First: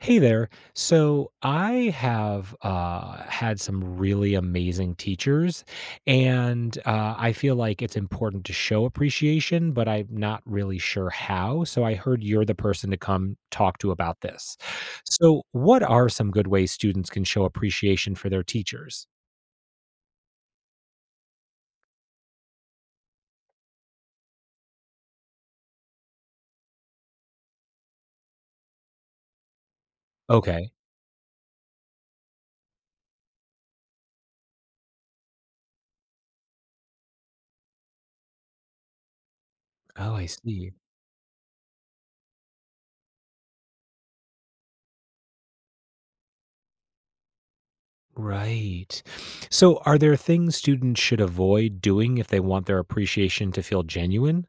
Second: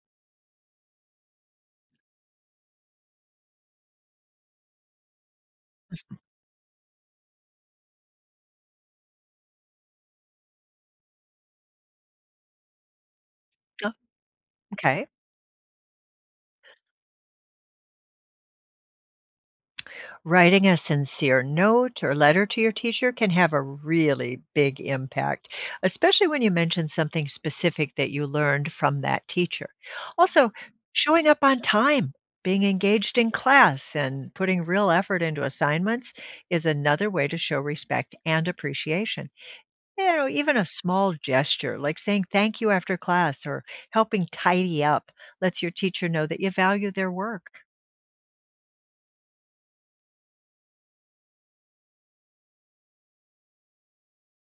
Hey there. So I have had some really amazing teachers, and I feel like it's important to show appreciation, but I'm not really sure how. So I heard you're the person to come talk to Oh, about this. okay. So, what are some good ways students can show appreciation for their teachers? Writing a sincere note or letter to your teacher can have a really big impact, especially when you mention something specific that you learned from that teacher. Also, Okay. showing up on time, being engaged in class, and putting real effort into assignments is another way to show respect and appreciation. You Oh, I know, even a see. small gesture like saying thank you after class or helping tidy up lets your teacher know that you value their work. Right. So, are there things students should avoid doing if they want their appreciation to feel genuine?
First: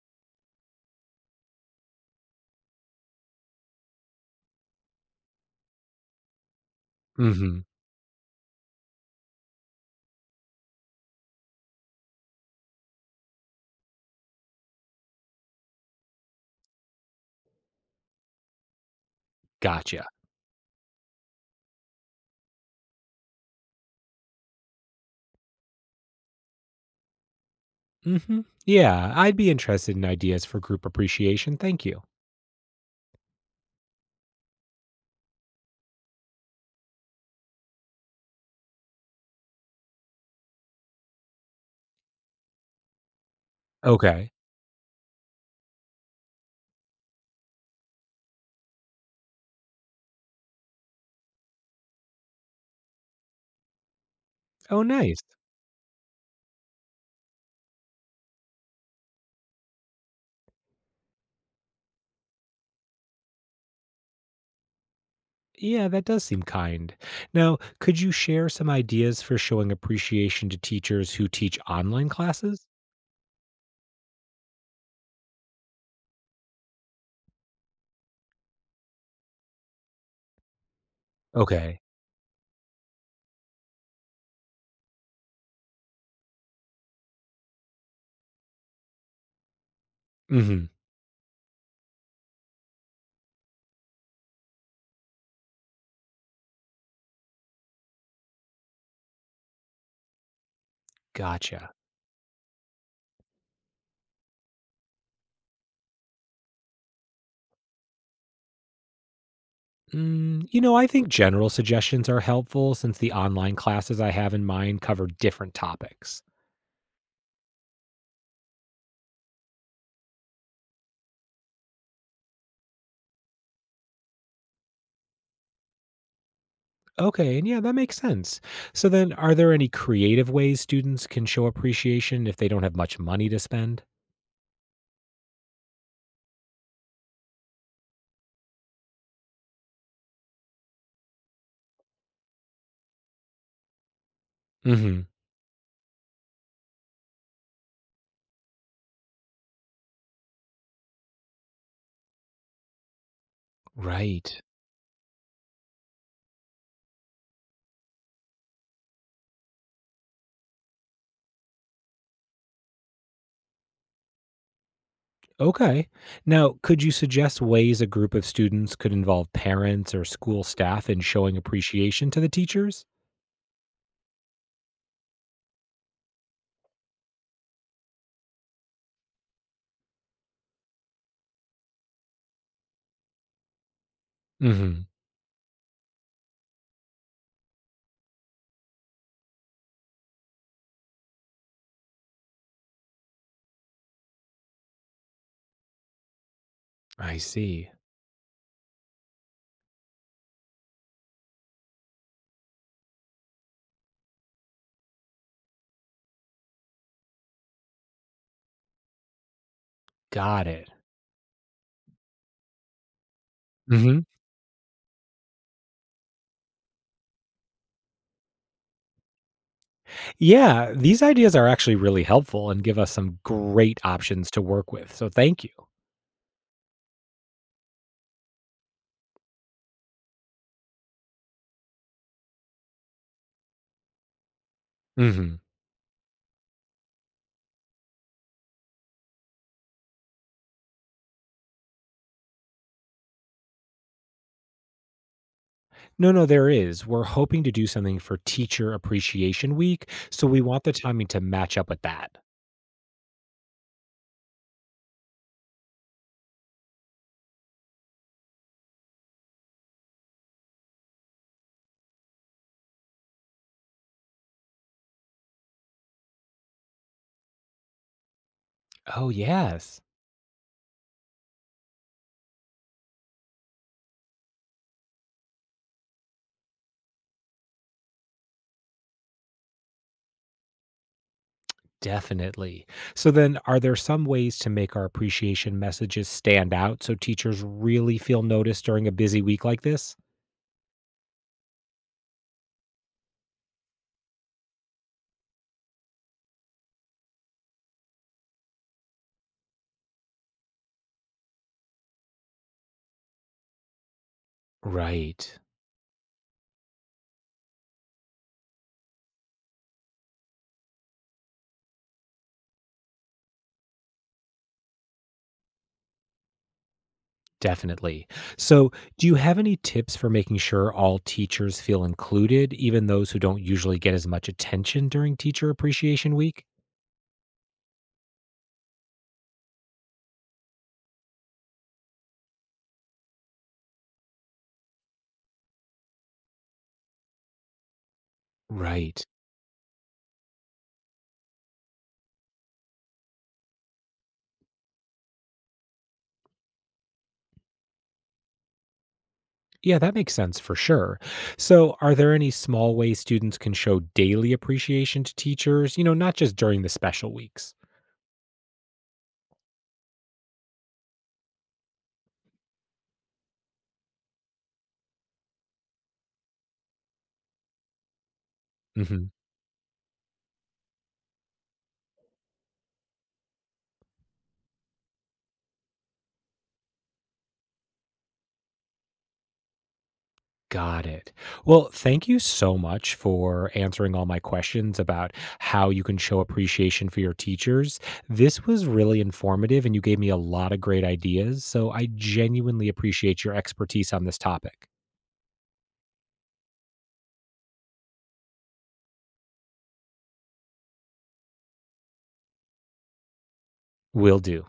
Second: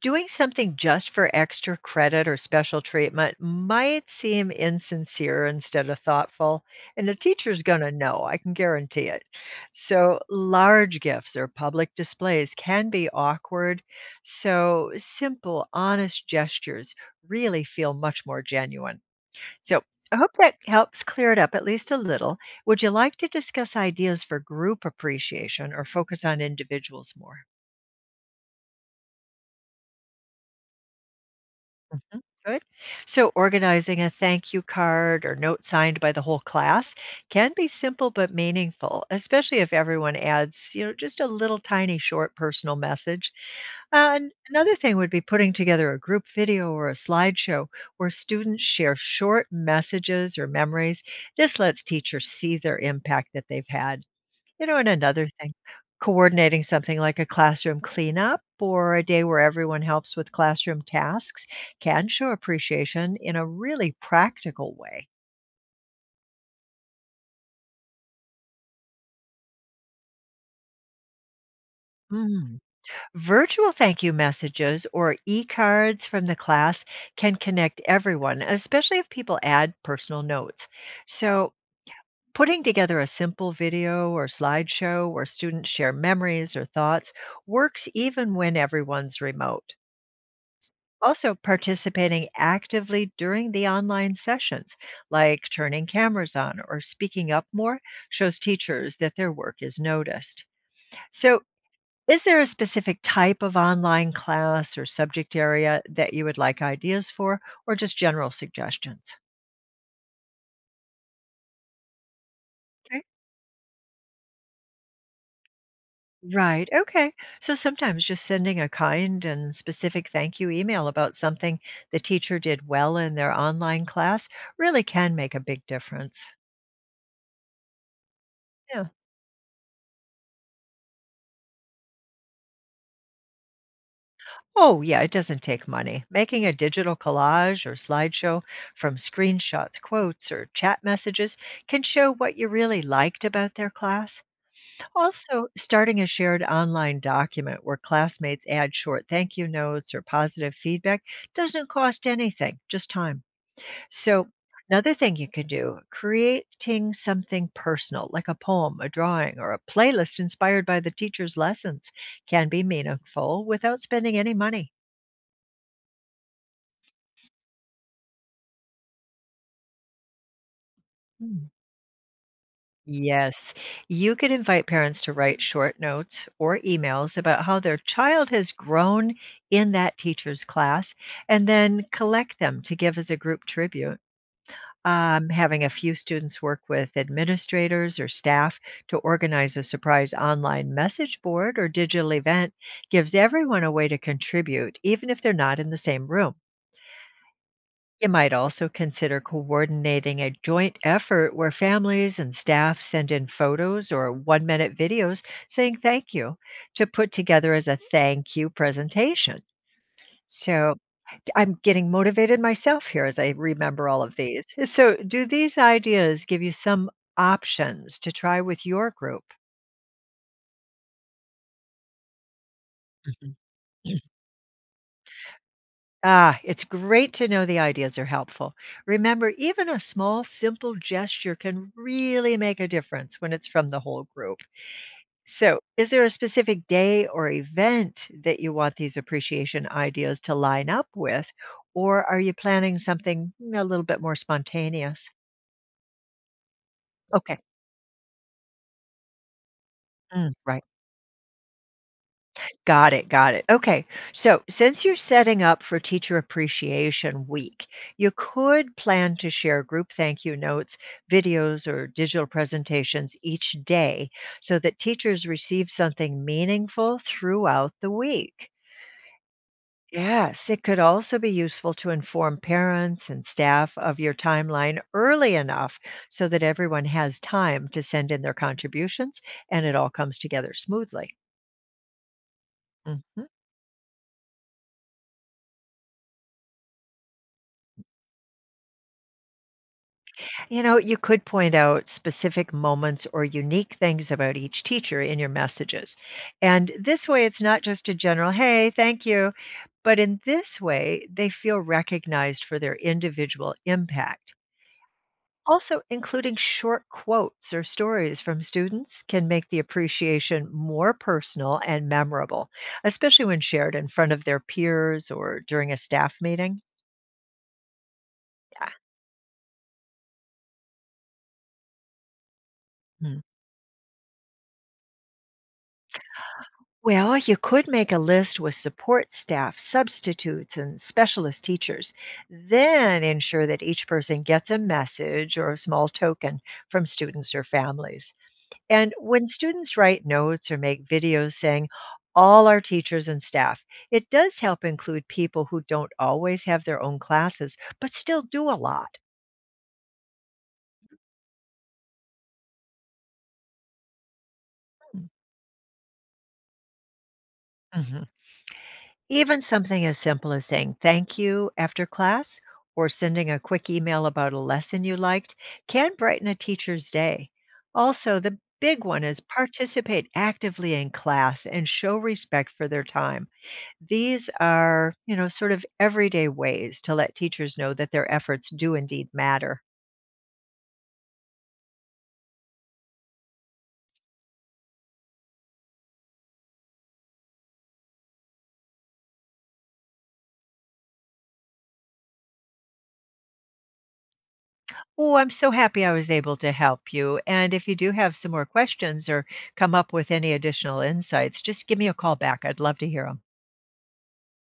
Doing something just for extra credit or special treatment might seem insincere instead of thoughtful, and the Mm hmm. teacher's going to know. I can guarantee it. So, large gifts or public displays can be awkward. So, simple, honest gestures really feel much more genuine. So, Gotcha. I hope that helps clear it up at least a little. Would you like to discuss ideas for group appreciation or focus on individuals more? Mhm. Yeah, I'd be interested in ideas for group appreciation. Thank you. Mhm. Good. So, organizing a thank you card or note signed by the whole class can be simple but meaningful, especially if everyone adds just a little tiny short personal message. And Okay. another thing would be putting together a group video or a slideshow where students share short messages or memories. This lets teachers see their impact that they've had. You know, Oh, and nice. another thing, coordinating something like a classroom cleanup or a day where everyone helps with classroom tasks can show appreciation in a really practical way. Yeah, that does seem kind. Now, could you share some ideas for showing appreciation to teachers who teach online Mm. classes? Virtual thank you messages or e cards from the class can connect everyone, especially if people add personal notes. So, Okay. putting together a simple video or slideshow where students share memories or thoughts works even when everyone's remote. Hmm. Also, participating actively during the online sessions, like turning cameras on or speaking up more, shows teachers that their work is noticed. So, Gotcha. is there a specific type of online class or subject area that you would like ideas for, or just general suggestions? Mm, I think general suggestions are helpful since Okay. the online classes I have in mind cover different topics. Right. Okay. So sometimes just sending a kind and specific thank you email about something the teacher did well in their online class really can make a big difference. Okay, and yeah, that makes sense. Yeah. So then, are there any creative ways students can show appreciation if they don't have much money to spend? Oh, yeah, it doesn't take money. Making a digital collage or slideshow from screenshots, quotes, or chat messages can show what you really liked about their class. Also, starting a shared online document where classmates add short thank you notes or positive feedback doesn't cost anything, just time. So, Right. another thing you can do creating something personal like a poem a drawing or a playlist inspired by the teacher's lessons can be meaningful without spending any money. Okay. Now, could you suggest ways a group of students could involve parents or school staff in showing Hmm. appreciation to the teachers? Yes. You can invite parents to write short notes or emails about how their child has grown in that teacher's class and then collect them to give as a group tribute. Hmm. Having a few students work with administrators or staff to organize a surprise online message board or digital event gives everyone a way to contribute, even if they're not in the same room. I see. You might also consider coordinating a joint effort where families and staff send in photos or 1-minute videos saying thank you to put together as a thank you presentation. Got it. So I'm getting motivated myself here as I remember Hmm. all of these. So, do these ideas give you some options to try with your group? Yeah, these ideas are actually really helpful and give us some Mhm. great options to work with. So thank you. Ah, it's great to know the ideas are helpful. Remember, even a small, simple gesture can really make a difference when it's from the whole group. Hmm. So, is there a specific day or event that you want these appreciation ideas to line up with? Or are you planning something a little bit more spontaneous? No, no, there is. We're Okay. hoping to do something for Teacher Appreciation Week. So we Right. want the timing to match up with that. Got it, got it. Okay. So, since you're setting up for Teacher Appreciation Week, you could plan to share group thank you notes, videos, or digital presentations each day so that teachers receive something meaningful throughout the week. Oh, yes. Yes. It could also be useful to inform parents and staff of your timeline early enough so that everyone has time to send in their contributions and it all comes together smoothly. Definitely. So Mm-hmm. then are there some ways to make our appreciation messages stand out so teachers really feel noticed during a busy week like this? You know, you could point out specific moments or unique things about each teacher in your messages. And this way, it's not just a general, hey, thank you, but in this way, they feel recognized for their individual impact. Right. Also, including short quotes or stories from students can make the appreciation more personal and memorable, especially when shared in front of their peers or during a staff meeting. Definitely. So, do you have any tips for making sure all teachers feel included, even those Yeah. who don't usually get as much attention during Teacher Appreciation Week? Well, you could make a list with support staff, substitutes, and specialist teachers. Then ensure that each person gets a message or a small token from students or families. And Right. when students write notes or make videos saying, all our teachers and staff, it does help include people who don't always have their own classes, but still do a lot. Yeah, that makes sense for sure. So, are there any small ways students can show daily appreciation to teachers, you know, not just during the special weeks? Mhm. Even something as simple as saying thank you after class or sending a quick email about a lesson you liked can brighten a teacher's day. Also, the big one is participate actively in class and show respect for their time. These are sort of everyday ways to let teachers know that their efforts do indeed matter. Got it. Well, thank you so much for answering all my questions about how you can show appreciation for your teachers. This was really informative and you gave me a lot of great ideas. So I genuinely appreciate your expertise on this topic. Oh, I'm so happy I was able to help you. And if you do have some more questions or come up with any additional insights, just give me a call back. I'd love to hear them. Will do.